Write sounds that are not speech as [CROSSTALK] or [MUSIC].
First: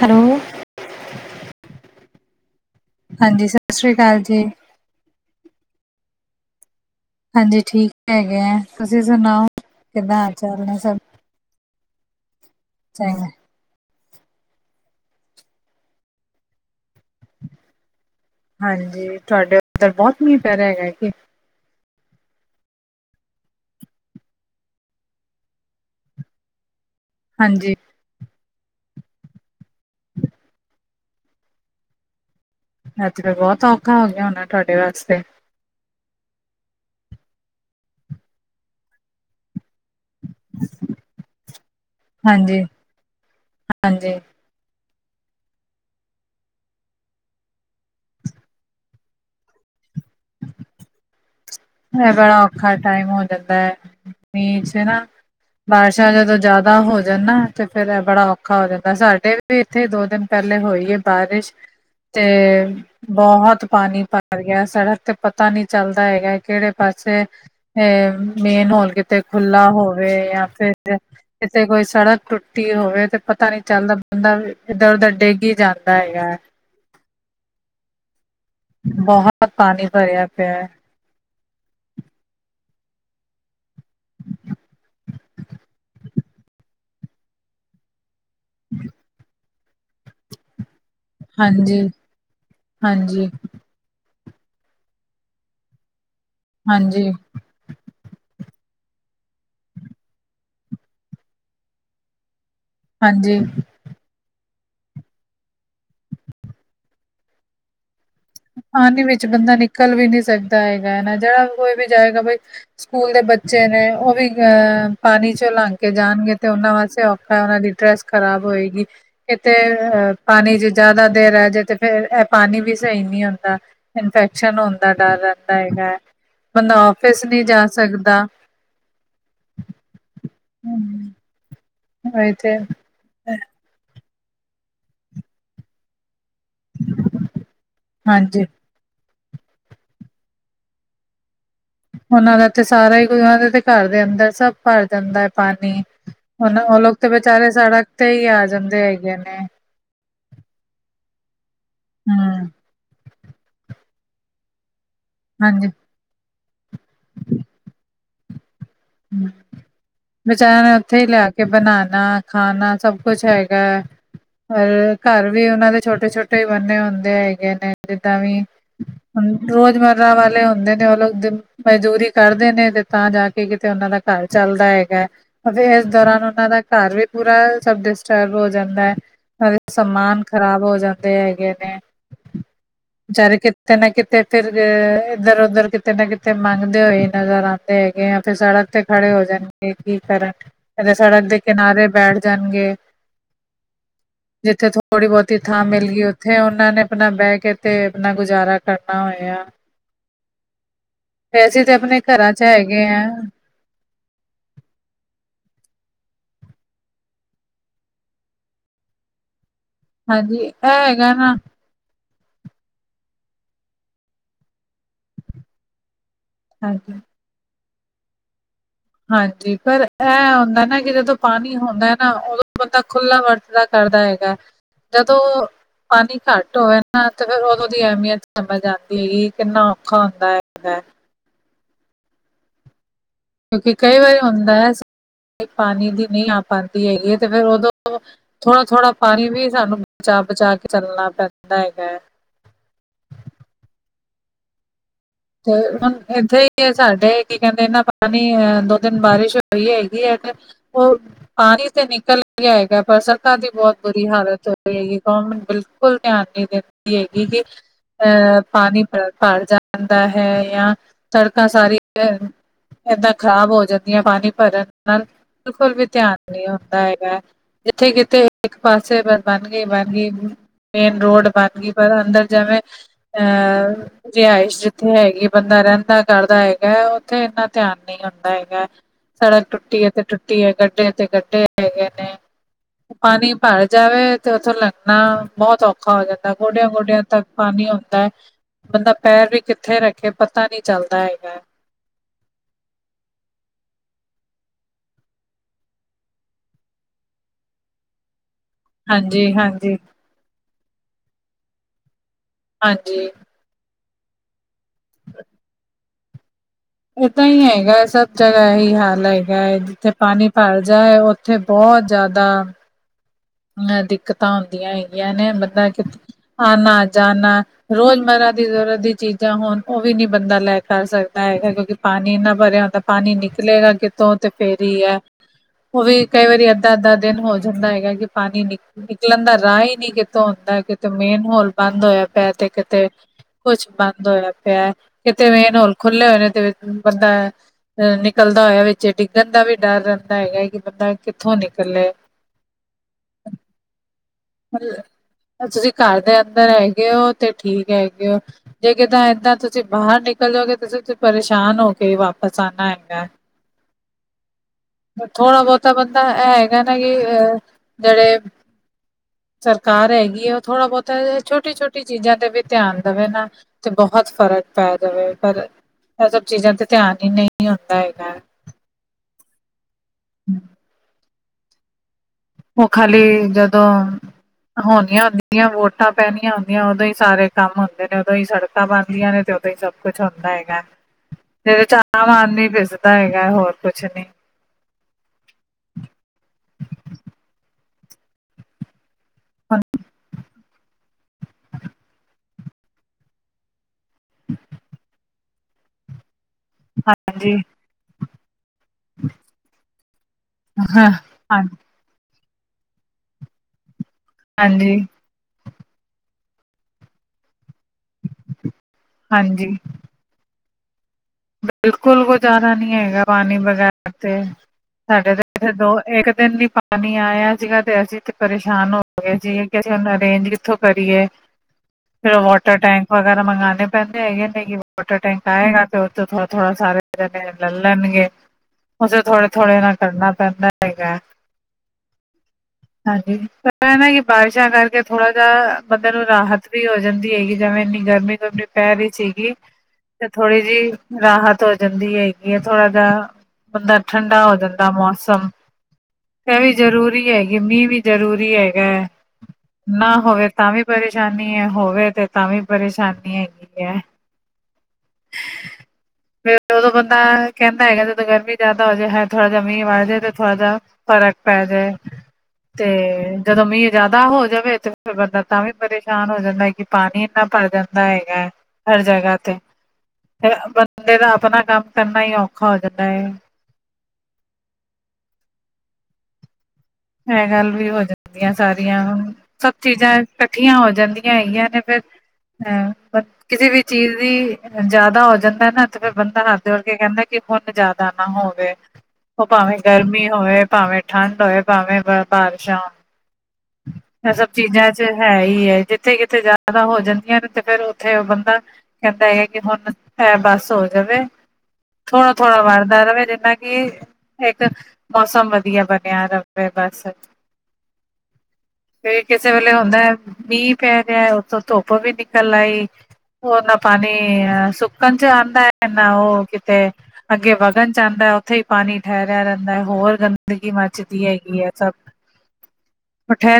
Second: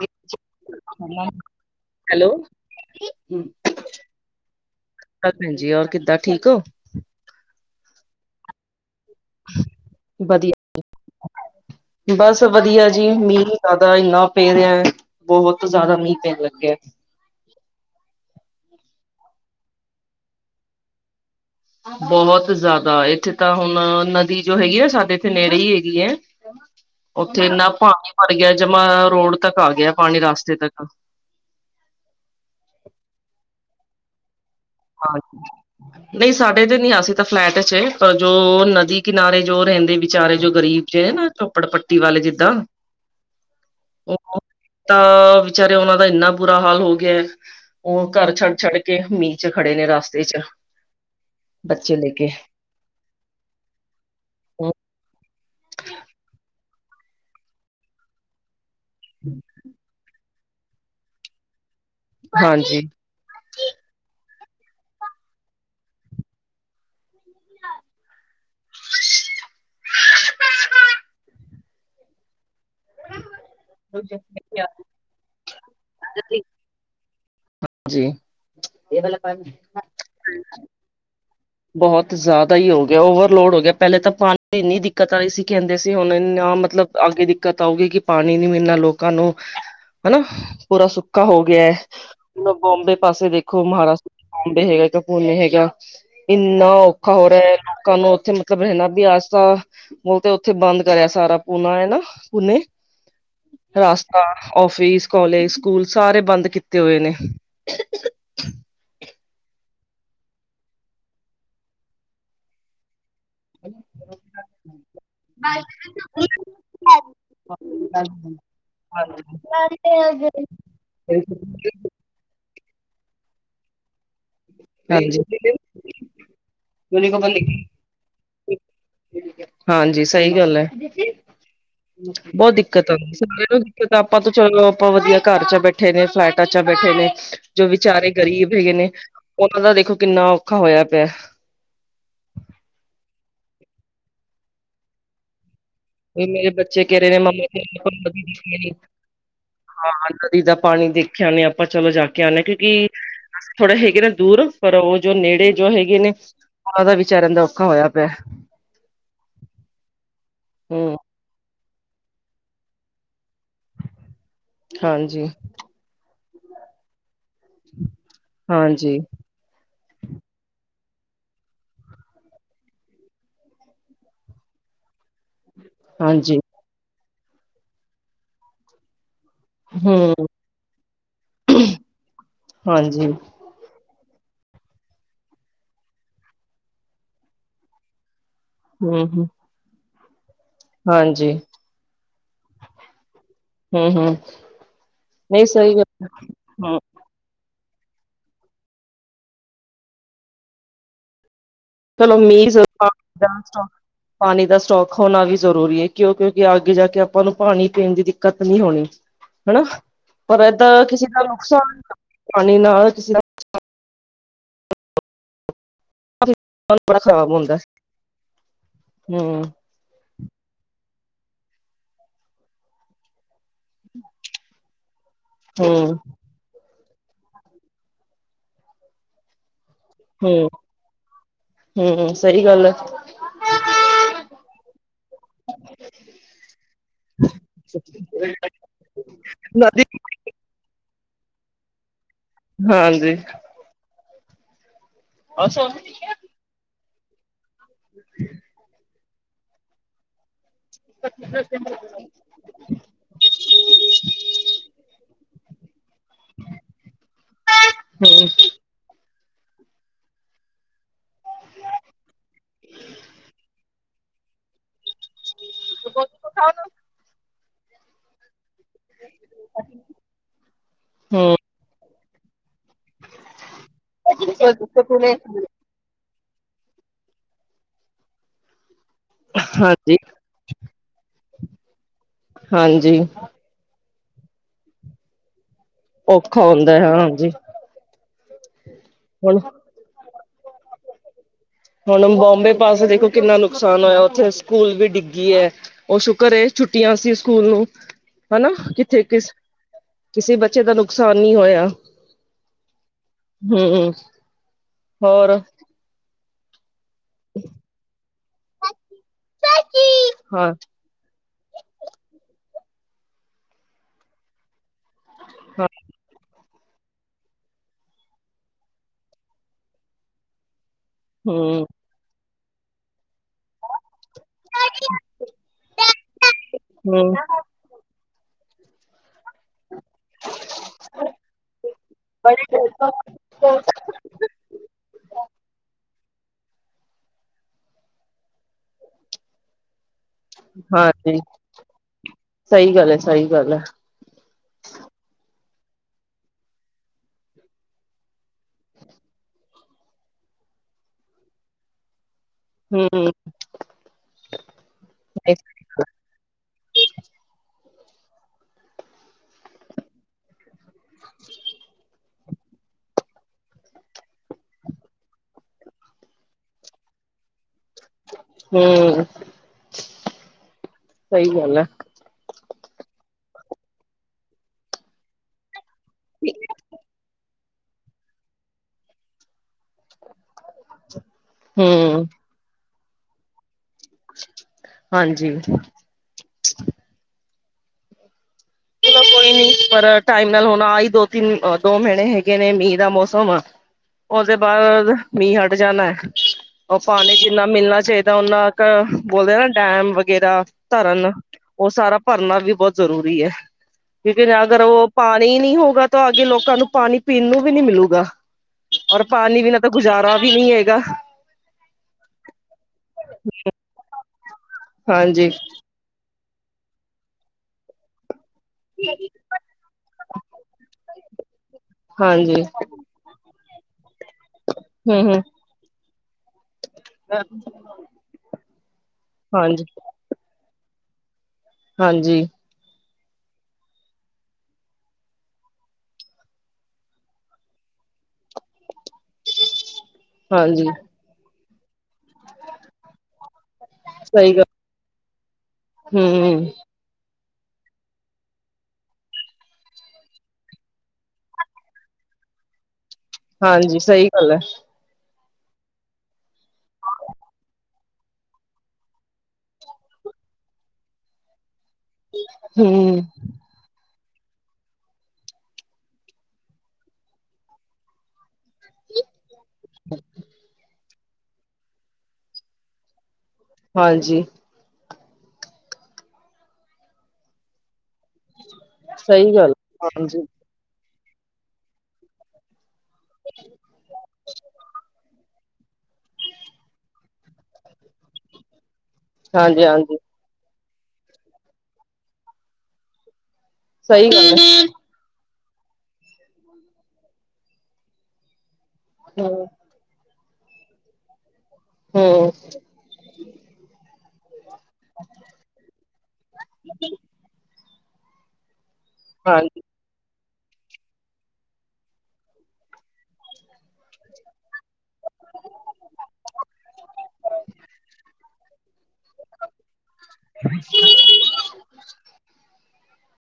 Hello hello ਹਾਂਜੀ, ਸਤਿ ਸ਼੍ਰੀ ਅਕਾਲ ਜੀ। ਕਾਲ -ਭੈਜੀ ਔਰ ਕਿੱਦਾ ਠੀਕ ਹੋ। ਹਾਂਜੀ ਠੀਕ ਹੈਗੇ ਆ, ਤੁਸੀਂ ਸੁਣਾਓ ਕਿੱਦਾਂ ਹਾਲ ਵਧੀਆ ਚਾਲ ਨੇ ਸਭ ਬਸ ਵਧੀਆ ਜੀ, ਚੰਗਾ ਮੀਂਹ ਜ਼ਿਆਦਾ ਇੰਨਾ ਪੇ ਰਿਆ, ਬਹੁਤ ਜ਼ਿਆਦਾ ਮੀਂਹ ਪੈਣ ਲੱਗਿਆ ਹਾਂਜੀ, ਤੁਹਾਡੇ ਉੱਧਰ ਬਹੁਤ ਮੀਂਹ ਪੈ ਰਿਹਾ ਹੈਗਾ ਏਥੇ ਬਹੁਤ ਜ਼ਿਆਦਾ ਇੱਥੇ ਤਾਂ ਹੁਣ ਨਦੀ ਜੋ ਹੈਗੀ ਨਾ ਸਾਡੇ ਇੱਥੇ ਨੇੜੇ ਹੀ ਹੈਗੀ ਐ। ਉੱਥੇ ਇੰਨਾ ਹਾਂਜੀ ਪਾਣੀ ਭਰ ਗਿਆ ਜਮਾ ਰੋਡ ਤੱਕ ਆ ਗਿਆ ਪਾਣੀ ਰਸਤੇ ਤੱਕ। ਇੱਥੇ ਤਾਂ ਬਹੁਤ ਔਖਾ ਹੋ ਗਿਆ ਹੁਣ। ਹਾਂਜੀ। ਨਹੀਂ, ਸਾਡੇ ਤੇ ਨੀ ਅਸੀਂ ਤਾਂ ਫਲੈਟ ਚ, ਪਰ ਜੋ ਨਦੀ ਕਿਨਾਰੇ ਜੋ ਰਹਿੰਦੇ ਵਿਚਾਰੇ ਜੋ ਗਰੀਬ ਜੇ ਆ ਨਾ ਝੋਪੜ ਪੱਟੀ ਵਾਲੇ ਜਿੱਦਾਂ ਹਾਂਜੀ ਹਾਂਜੀ ਉਹ ਤਾਂ ਵਿਚਾਰੇ ਉਹਨਾ ਦਾ ਇੰਨਾ ਬੁਰਾ ਹਾਲ ਹੋ ਗਿਆ, ਉਹ ਘਰ ਛੱਡ ਛੱਡ ਕੇ ਮੀਂਹ ਚ ਖੜੇ ਨੇ ਰਸਤੇ ਚ। ਬੱਚੇ ਲੈ ਐਹ ਕੇ ਬੜਾ ਔਖਾ ਟਾਈਮ ਹੋ ਜਾਂਦਾ ਐ ਮੀਂਹ ਚ ਨਾ ਬਾਰਿਸ਼ਾਂ ਜਦੋਂ ਜ਼ਿਆਦਾ ਹੋ ਜਾ ਨਾ, ਤੇ ਫੇਰ ਇਹ ਬੜਾ ਔਖਾ ਹੋ ਜਾਂਦਾ। ਸਾਡੇ ਵੀ ਤੇ ਇੱਥੇ ਦੋ ਦਿਨ ਪਹਿਲੇ ਹੋਈ ਐ ਬਾਰਿਸ਼ ਤੇ ਹਾਂਜੀ ਬਹੁਤ ਪਾਣੀ ਭਰ ਗਿਆ ਸੜਕ ਤੇ ਪਤਾ ਨੀਂ ਚੱਲਦਾ ਹੈਗਾ ਕਿਹੜੇ ਪਾਸੇ ਇਹ ਮੇਨ ਹੋਲ ਕਿਤੇ ਖੁਲਾ ਹੋਵੇ ਜਾਂ ਫਿਰ ਕਿਥੇ ਕੋਈ ਸੜਕ ਟੁੱਟੀ ਹੋ ਤੇ ਪਤਾ ਨੀ ਚੱਲਦਾ, ਬੰਦਾ ਇੱਧਰ ਉਧਰ ਡਿੱਗੀ ਜਾਂਦਾ ਹੈਗਾ। ਜੀ। ਬਹੁਤ ਪਾਣੀ ਭਰਿਆ ਪਿਆ ਐ। ਬਹੁਤ ਜ਼ਿਆਦਾ ਹੀ ਹੋ ਗਿਆ, ਓਵਰਲੋਡ ਹੋ ਗਿਆ, ਪਹਿਲੇ ਤਾਂ ਪਾਣੀ ਦੀ ਇੰਨੀ ਦਿੱਕਤ ਆ ਰਹੀ ਸੀ, ਕਹਿੰਦੇ ਸੀ ਹੁਣ ਇਨਾ ਮਤਲਬ ਅੱਗੇ ਦਿੱਕਤ ਆਊਗੀ ਕਿ ਪਾਣੀ ਨੀ ਮਿਲਣਾ ਲੋਕਾਂ ਨੂੰ ਹਨਾ। ਪੂਰਾ ਸੁੱਕਾ ਹੋ ਗਿਆ ਐ, ਹਾਂਜੀ ਮੈਂ ਬੋਂਬੇ ਹਾਂਜੀ ਪਾਸੇ ਦੇਖ ਖੋ ਮਹਾਰਾਸ਼ਟਰ ਮੁ ਹੈਗਾ ਭਨੇ ਹੈਗਾ ਇੰਨਾ ਹਾਂਜੀ ਔਖਾ ਹੋ ਰਿਹਾ ਐ। ਲੋਕਾਂ ਨੂੰ ਉੱਥੇ ਮਤਲਬ ਰਹਿਣਾ ਵੀ ਆਸਤਾ ਉਹ ਤੇ ਉੱਥੇ ਬੰਦ ਕਰਿਆ ਸਾਰਾ, ਪੂਣਾ ਹੈ ਨਾ ਪੂਨੇ ਹਾਂਜੀ। ਰਾਸਤਾ, ਆਫਿਸ, ਕਾਲਜ, ਸਕੂਲ ਸਾਰੇ ਬੰਦ ਕੀਤੇ ਹੋਏ ਨੇ। ਪਾਣੀ ਵਿੱਚ ਬੰਦਾ ਨਿਕਲ ਵੀ ਨੀ ਸਕਦਾ ਹੈਗਾ ਨਾ ਜਿਹੜਾ ਕੋਈ ਵੀ ਜਾਏਗਾ ਬਈ ਸਕੂਲ ਦੇ ਬੱਚ ਬੱਚੇ ਨੇ ਉਹ ਵੀ ਅ ਪਾਣੀ ਚੋਂ ਲੰਘ ਕੇ ਜਾਣਗੇ ਤੇ ਉਹਨਾਂ ਵਾਸਤੇ ਔਖਾ, ਉਹਨਾਂ ਦੀ ਡਰੈੱਸ ਖ਼ਰਾਬ ਹੋਏਗੀ, ਕਿਤੇ ਅਹ ਪਾਣੀ ਜੇ ਜਿਆਦਾ ਦੇਰ ਰਹਿ ਜੇ ਤੇ ਫਿਰ ਐ ਪਾਣੀ ਵੀ ਸਹੀ ਨੀ ਹੁੰਦਾ, ਇਨਫੈਕਸ਼ਨ ਹੋਣ ਦਾ ਡਰ ਹਾਂਜੀ, ਰਹਿੰਦਾ ਹੈਗਾ ਐ। ਬੰਦਾ ਆਫਿਸ ਨਹੀਂ ਜਾ ਸਕਦਾ। ਹਾਂਜੀ, ਸਹੀ ਗੱਲ ਐ। ਹਮ, ਉਹੀ ਬਹੁਤ ਤੇ ਦਿੱਕਤ ਆਉਂਦੀ [UNINTELLIGIBLE] ਤਾਂ ਆਪਾਂ ਚਲੋ ਆਪਾਂ ਵਧੀਆ ਘਰ ਚ ਬੈਠੇ ਨੇ, ਫਲੈਟਾਂ ਚ ਬੈਠੇ ਨੇ। ਜੋ ਵਿਚਾਰੇ ਹਾਂਜੀ ਗ਼ਰੀਬ ਹੈਗੇ ਨੇ, ਉਹਨਾਂ ਦਾ ਦੇਖੋ ਕਿੰਨਾ ਔਖਾ ਹੋਇਆ ਪਿਆ। ਉਹਨਾਂ ਦਾ ਤੇ ਸਾਰਾ ਹੀ ਕੁ ਉਹਨਾਂ ਦੇ ਤੇ ਘਰ ਦੇ ਅੰਦਰ ਸਭ ਭਰ ਜਾਂਦਾ ਐ ਪਾਣੀ। ਵੀ ਮੇਰੇ ਉਹਨਾ ਉਹ ਬੱਚੇ ਲੋਕ ਕਹਿ ਤੇ ਰਹੇ ਨੇ ਮੰਮਾ ਵੇਚਾਰੇ ਸੜਕ ਤੇ ਹੀ ਆ ਜਾਂਦੇ ਹੈਗੇ ਨੇ। ਹਾਂ ਨਦੀ ਦਾ ਪਾਣੀ ਦੇਖਿਆ ਨਹੀਂ ਆਪਾਂ ਚਲੋ ਜਾ ਕੇ ਆਨੇ ਆ ਹੂੰ, ਕਿਉਂਕਿ ਥੋੜੇ ਹੈਗੇ ਨੇ ਦੂਰ ਪਰ ਉਹ ਜੋ ਨੇੜੇ ਹਾਂਜੀ ਜੋ ਹੈਗੇ ਨੇ, ਉਹਨਾਂ ਦਾ ਵਿਚਾਰਿਆ ਦਾ ਔਖਾ ਹੋਇਆ ਪਿਆ। ਹੂੰ ਵਿਚਾਰਿਆਂ ਨੇ ਹੂੰ, ਉੱਥੇ ਹੀ ਲਿਆ ਕੇ ਕੇ ਬਣਾਣਾ ਖਾਣਾ ਸਭ ਕੁਛ ਹੈਗਾ ਐ ਔਰ ਹਾਂਜੀ, ਘਰ ਵੀ ਉਹਨਾਂ ਦੇ ਛੋਟੇ ਛੋਟੇ ਟੁੱਟੇ ਬੰਨੇ ਹੁੰਦੇ ਹੈਗੇ ਨੇ ਜਿੱਦਾਂ ਵੀ ਹਾਂਜੀ, ਰੋਜ਼ਮਰਰਾ ਵਾਲੇ ਹੁੰਦੇ ਨੇ ਉਹ ਲੋਕ ਮਜ਼ਦੂਰੀ ਕਰਦੇ ਨੇ ਤੇ ਤਾਂ ਜਾ ਕੇ ਕਿਤੇ ਤੇ ਉਹਨਾਂ ਦਾ ਘਰ ਚੱਲਦਾ ਹੈਗਾ ਤੇ ਇਸ ਦੌਰਾਨ ਹਾਂਜੀ, ਉਹਨਾਂ ਦਾ ਘਰ ਵੀ ਪੂਰਾ ਸਭ ਡਿਸਟਰਬ ਹੋ ਜਾਂਦਾ ਐ ਹ ਸਮਾਨ ਹੂੰ, ਖ਼ਰਾਬ ਹੋ ਜਾਂਦੇ ਹੈਗੇ ਨੇ, ਹਾਂਜੀ, ਜਦਕਿ ਕਿਤੇ ਨਾ ਕਿਤੇ ਫਿਰ ਇੱਧਰ ਉਧਰ ਕਿਤੇ ਨਾ ਕਿਤੇ ਮੰਗਦੇ ਹੋਏ ਨਜ਼ਰ ਆਉਂਦੇ ਹੈਗੇ ਆ। ਫੇਰ ਸੜਕ ਤੇ ਹੂੰ, ਖੜੇ ਹੋ ਹੂੰ, ਜਾਣਗੇ ਕੀ ਕਰਨ ਕਦੇ ਸੜਕ ਹਾਂਜੀ, ਦੇ ਕਿਨਾਰੇ ਬੈਠ ਜਾਣਗੇ। ਹੂੰ, ਹੂੰ ਜਿੱਥੇ ਥੋੜ੍ਹੀ ਬਹੁਤੀ ਨਹੀਂ ਥਾਂ ਸਹੀ ਗੱਲ ਮਿਲ ਗਈ ਉੱਥੇ ਉਹਨਾਂ ਹੂੰ, ਨੇ ਆਪਣਾ ਬਹਿ ਕੇ ਤੇ ਆਪਣਾ ਗੁਜ਼ਾਰਾ ਕਰਨਾ ਹੋਏ ਆ। ਵੈਸੇ ਤਾਂ ਅਸੀਂ ਤਾਂ ਆਪਣੇ ਚਲੋ ਘਰਾਂ ਚ ਮੀਂਹ ਜ਼ਰੂਰ ਹੈਗੇ ਹਾਂ। ਪਾਣੀ ਦਾ ਸਟੋਕ ਪਾਣੀ ਦਾ ਸਟੋਕ ਹੋਣਾ ਵੀ ਜ਼ਰੂਰੀ ਏ। ਕਿਉਂ ਕਿਉਂਕਿ ਅਗੇ ਜਾ ਕੇ ਆਪਾਂ ਨੂੰ ਪਾਣੀ ਪੀਣ ਦੀ ਦਿੱਕਤ ਨਹੀਂ ਹੋਣੀ ਹਨਾ। ਹਾਂਜੀ ਪਰ ਇਹ ਏਦਾਂ ਕਿਸੇ ਹੈਗਾ ਦਾ ਨਾ ਨੁਕਸਾਨ ਪਾਣੀ ਨਾਲ ਕਿਸੇ ਦਾ ਮਨ ਬੜਾ ਹਾਂਜੀ ਖਰਾਬ ਹੁੰਦਾ। ਹੂੰ, ਹਾਂਜੀ ਪਰ ਇਹ ਹੁੰਦਾ ਨਾ ਕਿ ਜਦੋਂ ਪਾਣੀ ਹੁੰਦਾ ਨਾ ਉਦੋਂ ਬੰਦਾ ਖੁੱਲਾ ਵਰਤ ਕਰਦਾ ਹੈਗਾ ਜਦੋਂ ਹੂੰ, ਪਾਣੀ ਘੱਟ ਹੋਵੇ ਨਾ ਤੇ ਫਿਰ ਉਦੋਂ ਦੀ ਅਹਿਮੀਅਤ ਸਮਝ ਆਉਂਦੀ ਹੈਗੀ ਕਿੰਨਾ ਔਖਾ ਹੁੰਦਾ ਹੈ। ਹੂੰ ਹੂੰ ਸਹੀ ਗੱਲ। ਕਿਉਂਕਿ ਕਈ ਵਾਰੀ ਹੁੰਦਾ ਹੈ ਪਾਣੀ ਦੀ ਨਹੀਂ ਆ ਪਾਉਂਦੀ ਹੈਗੀ ਹੈ ਤੇ ਫਿਰ ਉਦੋਂ ਥੋੜਾ- ਥੋੜਾ ਪਾਣੀ ਵੀ ਸਾਨੂੰ ਨਦੀ ਬਚਾ ਬਚਾ ਕੇ ਚੱਲਣਾ ਪੈਂਦਾ ਹੈਗਾ। ਹਾਂਜੀ। ਤੇ ਹੁਣ ਹੂੰ, ਇੱਥੇ ਹੀ ਸਾਡੇ ਕੀ ਕਹਿੰਦੇ ਇਹ ਨਾ ਪਾਣੀ ਅ ਦੋ ਦਿਨ ਬਾਰਿਸ਼ ਹੋਈ ਹੈਗੀ ਹੈ ਤੇ ਉਹ ਪਾਣੀ ਤੇ ਨਿਕਲ ਨਿਕਲ ਗਿਆ ਹੈਗਾ ਪਰ ਸੜਕਾਂ ਤੇ ਬਹੁਤ ਬੁਰੀ ਹਾਲਤ ਹੋ ਰਹੀ ਹੈਗੀ ਗੌਰਰਮੈਂਟ ਬਿਲਕੁਲ ਧਿਆਨ ਨਹੀਂ ਦੇਦੀ ਗੀ ਕਿ ਅਹ ਪਾਣੀ ਭਰ ਜਾਂਦਾ। ਦਾ ਹੈ ਜਾਂ ਸੜਕਾਂ ਸਾਰੀਆਂ ਏਦਾਂ ਖ਼ਰਾਬ ਹੋ ਜਾਂਦੀਆਂ ਪਾਣੀ ਭਰਨ ਨਾਲ। ਬਿਲਕੁਲ ਵੀ ਧਿਆਨ ਨਹੀਂ ਹੁੰਦਾ ਹੈਗਾ, ਜਿੱਥੇ ਕਿਤੇ ਇੱਕ ਪਾਸੇ ਪਰ ਬਣ ਗਈ ਬਣ ਗਈ ਮੇਨ ਰੋਡ ਹੂੰ ਬਣ ਗਈ ਪਰ ਅੰਦਰ ਜਵੇਂ ਅਹ ਰਿਹਾਇਸ਼ ਜਿੱਥੇ ਹੈਗੀ ਬੰਦਾ ਰਹਿੰਦਾ ਕਰਦਾ ਹੈਗਾ ਹੈ ਉੱਥੇ ਇੰਨਾ ਧਿਆਨ ਨਹੀਂ ਹੁੰਦਾ ਹੈਗਾ। ਸੜਕ ਟੁੱਟੀ ਹੈ ਹਾਂਜੀ, ਤੇ ਟੁੱਟੀ ਹੈ ਖਡੇ ਤੇ ਖਡੇ ਹੈਗੇ ਨੇ ਹਾਂਜੀ ਪਾਣੀ ਪਾਣੀ ਭਰ ਜਾਵੇ ਤੇ ਉੱਥੋਂ ਲੰਘਣਾ ਬਹੁਤ ਔਖਾ ਔਖਾ ਹੋ ਜਾਂਦਾ ਗੋਡਿਆਂ, ਹੁੰਦਾ ਹੈ ਗੋਡਿਆਂ ਤੱਕ ਹਾਂਜੀ ਪਾਣੀ ਆ ਜਾਂਦਾ ਹੈ ਬੰਦਾ ਪੈਰ ਹੁਣ ਵੀ ਕਿੱਥੇ ਕਿੱਥੇ ਰੱਖੇ ਪਤਾ ਨੀ ਚੱਲਦਾ ਹੈਗਾ। ਹੁਣ ਬੋਂਬੇ ਪਾਸੇ ਦੇਖੋ ਕਿੰਨਾ ਨੁਕਸਾਨ ਹੋਇਆ। ਉੱਥੇ ਸਕੂਲ ਵੀ ਡਿੱਗੀ ਹੈ। ਉਹ ਸ਼ੁਕਰ ਹੈ ਛੁੱਟੀਆਂ ਸੀ ਸਕੂਲ ਨੂੰ ਹਨਾ। ਸ਼ੁਕਰ ਹੈ ਕਿਸ ਹਾਂਜੀ ਹਾਂਜੀ। ਕਿਸੇ ਬੱਚੇ ਦਾ ਨੁਕਸਾਨ ਨੀ ਹੋਇਆ। ਹਾਂਜੀ। ਹੂੰ, ਹੂੰ, ਹੂੰ ਹੋਰ। ਇਏਦਾਂ ਹੀ ਹੈਗਾ ਹੈ ਸਭ ਜਗ੍ਹਾ ਹੀ ਹਾਲ ਹੈਗਾ ਹੈ ਜਿੱਥੇ ਪਾਣੀ ਹਾਂ ਭਰ ਜਾਏ ਉੱਥੇ ਬਹੁਤ ਜ਼ਿਆਦਾ ਅ ਦਿੱਕਤਾਂ ਹੁੰਦੀਆਂ ਹੈਗੀਆਂ ਨੇ ਹਾਂ ਬੰਦਾ ਕਿ ਆਨਾ ਜਾਣਾ ਰੋਜ਼ਮਰਾ ਦੀ ਜ਼ਰੂਰਤ ਦੀ ਚੀਜ਼ਾਂ ਹੋਣ ਉਹ ਵੀ ਨੀ ਬੰਦਾ ਲੈ ਕਰ ਸਕਦਾ। ਏਗਾ ਹਮ ਕਿਉਂਕਿ ਪਾਣੀ ਨਾ ਭਰਿਆ ਹੋਦਾ ਪਾਣੀ ਨਿਕਲੇਗਾ ਕਿਥੋ ਫੇਰੀ ਹੈ ਉਹ ਵੀ ਕਈ ਵਾਰੀ ਅੱਧਾ ਅੱਧਾ ਹਮ ਦਿਨ ਹੋ ਜਾਂਦਾ ਹੈਗਾ ਕਿ ਪਾਣੀ ਨਿਕ ਨਿਕਲਣ ਦਾ ਰਾਹ ਹੀ ਨਹੀਂ ਕਿਥੋਂ ਹੁੰਦਾ, ਕਿਤੇ ਮੇਨ ਹੌਲ ਬੰਦ ਹੋਇਆ ਪਿਆ ਤੇ ਕਿਤੇ ਕੁਛ ਬੰਦ ਹੋਇਆ ਪਿਆ ਕਿਤੇ ਮੇਨ ਹੋੌਲ ਖੁੱਲੇ ਹੋਏ ਨੇ ਤੇ ਬੰਦਾ ਅਹ ਨਿਕਲਦਾ ਹੋਇਆ ਵਿੱਚ ਡਿੱਗਣ ਦਾ ਵੀ ਡਰ ਰਹਿੰਦਾ ਹੈਗਾ ਹੈ ਕਿ ਬੰਦਾ ਹਾਂਜੀ ਕਿੱਥੋਂ ਨਿਕਲੇ। ਸਹੀ ਗੱਲ ਏ, ਸਹੀ ਗੱਲ ਹੈ। ਤੁਸੀਂ ਘਰ ਦੇ ਅੰਦਰ ਹੈਗੇ ਹੋ ਤੇ ਠੀਕ ਹੈਗੇ ਹੋ। ਜੇ ਕਿਦਾਂ ਐਦਾਂ ਤੁਸੀਂ ਬਾਹਰ ਨਿਕਲ ਜਾਓਗੇ ਤੁਸੀਂ ਉੱਥੇ ਪਰੇਸ਼ਾਨ ਹੋ ਕੇ ਵਾਪ ਪਸਾਣਾ ਹਮ ਹੈਗਾ ਥੋੜ੍ਹਾ ਬਹੁਤਾ ਬੰਦਾ ਐਹ ਹੈਗਾ ਨਾ ਕਿ ਅਹ ਜਿਹੜੇ ਸਰਕਾਰ ਹੈਗੀ ਉਹ ਥੋੜਾ ਬਹੁਤਾ ਛੋਟੀ- ਛੋਟੀ ਚੀਜ਼ਾਂ ਤੇ ਵੀ ਧਿਆਨ ਦੇਵੇ ਨਾ ਤੇ ਬਹੁਤ ਫ਼ਰਕ ਪੈ ਜਾਵੇ ਪਰ ਐਹ ਸਭ ਚੀਜ਼ਾਂ ਤੇ ਧਿਆਨ ਹੀ ਨਹੀਂ ਹੁੰਦਾ ਹੈਗਾ ਹਮ ਹਮ ਸਹੀ ਗੱਲ ਹੈ ਉਹ ਖਾਲੀ ਜਦੋਂ ਹੋਣੀਆਂ ਹੁੰਦੀਆਂ ਵੋਟਾਂ ਪੈਣੀਆਂ ਹੁੰਦੀਆਂ ਉਦੋਂ ਹੀ ਸਾਰੇ ਕੰਮ ਹੁੰਦੇ ਨੇ ਉਦੋਂ ਸੜਕਾਂ ਬਣਦੀਆਂ ਨੇ ਤੇ ਤੇ ਸਭ ਕੁਛ ਹੁੰਦਾ ਹੈਗਾ ਜਿਹਦੇ 'ਚ ਹਮ ਆਮ ਆਦਮੀ ਪਿਸਦਾ ਹੈਗਾ ਹੋਰ ਕੁਛ ਨੀ ਹਾਂਜੀ ਚਲੋ ਕੋਈ ਨੀ ਪਰ ਟਾਈਮ ਨਾਲ ਹੁਣ ਆਈ ਦੋ ਤਿੰਨ ਦੋ ਮਹੀਨੇ ਹੈਗੇ ਨੇ ਮੀਂ ਦਾ ਮੌਸਮ ਉਹਦੇ ਬਾਅਦ ਮੀਂਹ ਹਟ ਜਾਣਾ ਉਹ ਪਾਣੀ ਹਾਂਜੀ ਜਿੰਨਾ ਮਿਲਣਾ ਚਾਹੀਦਾ ਓਨਾ ਕ ਬੋਲਦੇ ਨਾ ਡੈਮ ਵਗੈਰਾ ਹਾਂ ਧਰਨ ਹਾਂ ਉਹ ਸਾਰਾ ਭਰਨਾ ਵੀ ਬਹੁਤ ਜ਼ਰੂਰੀ ਐ ਕਿਉਂਕਿ ਅਗਰ ਹਾਂਜੀ ਉਹ ਪਾਣੀ ਨਹੀਂ ਹੋਊਗਾ ਤਾਂ ਆਗੇ ਲੋਕਾਂ ਨੂੰ ਪਾਣੀ ਪੀਣ ਨੂੰ ਵੀ ਨੀ ਮਿਲੂਗਾ ਔਰ ਪਾਨੀ ਹਾਂਜੀ ਬਿਨਾ ਤਾਂ ਗੁਜ਼ਾਰਾ ਵੀ ਨਹੀਂ ਹੈਗਾ ਬਿਲਕੁਲ ਗੁਜ਼ਾਰਾ ਨੀ ਹੈਗਾ ਪਾਣੀ ਬਗੈਰ ਤੇ, ਸਾਡੇ ਤੇ ਹਾਂਜੀ ਇਥੇ ਦੋ ਇੱਕ ਦਿਨ ਲਈ ਪਾਣੀ ਆਇਆ ਹਰ ਜਗਾ ਅਸੀਂ ਤੇ ਪਰੇਸ਼ਾਨ ਹੋਣਗੇ ਠੀਕ ਇੰਨਾ ਅਰੇਂਜ ਕਿੱਥੋਂ ਕਰੀਏ ਫੇਰ ਹਾਂਜੀ ਵਾਟਰ ਟੈਂਕ ਵਗੈਰਾ ਮੰਗਵਾਉਣੇ ਪੈਂਦੇ ਹੈਗੇ ਨਹੀਂ ਵੋਟਰ ਹਮ ਟੈਂਕ ਆਏਗਾ ਉਹ ਥੋੜਾ- ਥੋੜਾ ਸਾਰੇ ਹਮ ਜਾਣੇ ਲੈਣਗੇ, ਉਸੇ ਥੋੜੇ ਥੋੜੇ ਹਾਂਜੀ ਨਾਲ ਕਰਨਾ ਪੈਂਦਾ ਹੈਗਾ ਹਾਂਜੀ [INAUDIBLE] ਹਾਂਜੀ ਪਰ ਐਂਵੇ ਕਿ ਬਾਰਿਸ਼ਾਂ ਕਰਕੇ ਥੋੜਾ ਜਿਹਾ ਬੰਦੇ ਨੂੰ ਰਾਹਤ ਵੀ ਹੋ ਜਾਂਦੀ ਹੈਗੀ ਜਿਵੇਂ ਇੰਨੀ ਗਰਮੀ ਆਪਣੀ ਪੈ ਸੀਗੀ ਤੇ ਥੋੜ੍ਹੀ ਹਾਂਜੀ ਜਿਹੀ ਰਾਹਤ ਹੋ ਜਾਂਦੀ ਹੈਗੀ ਇਹ ਥੋੜਾ ਜਿਹਾ ਬੰਦਾ ਠੰਡਾ ਸਹੀ ਹੋ ਗੱਲ ਜਾਂਦਾ ਮੌਸਮ ਐਹ ਹਮ ਵੀ ਜ਼ਰੂਰੀ ਹੈਗੀ ਮੀਂਹ ਵੀ ਜ਼ਰੂਰੀ ਹੈਗਾ ਨਾ ਹੋਵੇ ਤਾਂ ਵੀ ਪਰੇਸ਼ਾਨੀ ਹੈ ਹੋਵੇ ਤੇ ਤਾਂ ਵੀ ਪਰੇਸ਼ਾਨੀ ਹੈਗੀ ਹੈ। ਹਾਂਜੀ ਸਹੀ ਗੱਲ [INAUDIBLE] ਫਿਰ ਉਦੋਂ ਬੰਦਾ ਕਹਿੰਦਾ ਹੈਗਾ ਜਦੋਂ ਗਰਮੀ ਜ਼ਿਆਦਾ ਹੋ ਜਾਏ ਹੈ ਥੋੜ੍ਹਾ ਜਿਹਾ ਮੀਂਹ ਵੜ ਜਾਏ ਤੇ ਥੋੜਾ ਜਿਹਾ ਫਰਕ ਪੈ ਜਾਏ ਤੇ ਹਮ ਜਦੋਂ ਮੀਂ ਜ਼ਿਆਦਾ ਹੋ ਜਾਵੇ ਤੇ ਫ਼ਿਰ ਬੰਦਾ ਵੀ ਪਰੇਸ਼ਾਨ ਹੋ ਜਾਂਦਾ ਹੈ ਕਿ ਪਾਣੀ ਇੰਨਾ ਭਰ ਜਾਂਦਾ ਹੈਗਾ ਹਰ ਜਗ੍ਹਾ ਤੇ [INAUDIBLE] ਫੇਰ ਬੰਦੇ ਦਾ ਆਪਣਾ ਕੰਮ ਕਰਨਾ ਹੀ ਔਖਾ ਹੋ ਜਾਂਦਾ ਏ ਹਾਂਜੀ ਐਹ ਗੱਲ ਵੀ ਹੋ ਜਾਂਦੀਆਂ ਸਾਰੀਆਂ, ਸਹੀ ਸਭ ਗੱਲ ਚੀਜ਼ਾਂ ਇਕਠ ਹਾਂਜੀ ਇਕੱਠੀਆਂ ਹੋ ਜਾਂਦੀਆਂ ਹੈਗੀਆਂ ਨੇ, ਫੇਰ ਅਹ ਪਰ ਕਿਸੇ ਵੀ ਚੀਜ਼ ਦੀ ਜਿਆਦਾ ਹੋ ਜਾਂਦਾ ਨਾ ਤੇ ਫੇਰ ਬੰਦਾ ਹੱਥ ਜੋੜ ਕੇ ਕਹਿੰਦਾ ਕਿ ਹੁਣ ਜ਼ਿਆਦਾ ਨਾ ਹੋਵੇ, ਉਹ ਭਾਵੇਂ ਹਾਂਜੀ ਹਾਂਜੀ ਗਰਮੀ ਹੋਵੇ ਭਾਵੇਂ ਠੰਡ ਹੋਏ, ਭਾਵੇਂ ਬਾਰਿਸ਼ਾਂ ਸਹੀ ਇਹ ਸਭ ਗੱਲ ਹੈ ਚੀਜ਼ਾਂ ਹੈ ਹੀ ਹੈ। ਜਿੱਥੇ ਕਿਥੇ ਜ਼ਿਆਦਾ ਹੋ ਜਾਂਦੀਆਂ ਨੇ, ਤੇ ਫੇਰ ਉੱਥੇ ਉਹ ਬੰਦਾ ਕਹਿੰਦਾ ਹੈਗਾ, ਕਿ ਹਮ ਹੁਣ ਹੈ ਬਸ ਹੋ ਜਾਵੇ ਹਮ ਥੋੜਾ-ਥੋੜਾ [UNINTELLIGIBLE] ਇੱਕ ਮੌਸਮ ਵਧੀਆ ਬਣਿਆ ਰਵੇ। ਬਸ ਵੀ ਕਿਸੇ ਹਾਂਜੀ ਵੇਲੇ ਹੁੰਦਾ ਹੈ ਮੀਂਹ ਪੈ ਗਿਆ। ਉਥੋਂ ਧੁੱਪ ਵੀ ਨਿਕਲ ਆਈ। ਹੋਰ ਨਾ ਪਾਣੀ ਅ ਸੁ ਸੁਕਨ ਚ ਆਉਂਦਾ, ਨਾ ਉਹ ਕਿਤੇ ਅੱਗੇ ਵਗਨ ਚ ਆਉਂਦਾ। ਉੱਥੇ ਹੀ ਪਾਣੀ ਠਹਿਰਿਆ ਰਹਿੰਦਾ ਹੈ। ਹੋਰ ਗੰਦਗੀ ਮਚਦੀ ਹੈਗੀ ਹੈ। ਸਭ [INAUDIBLE]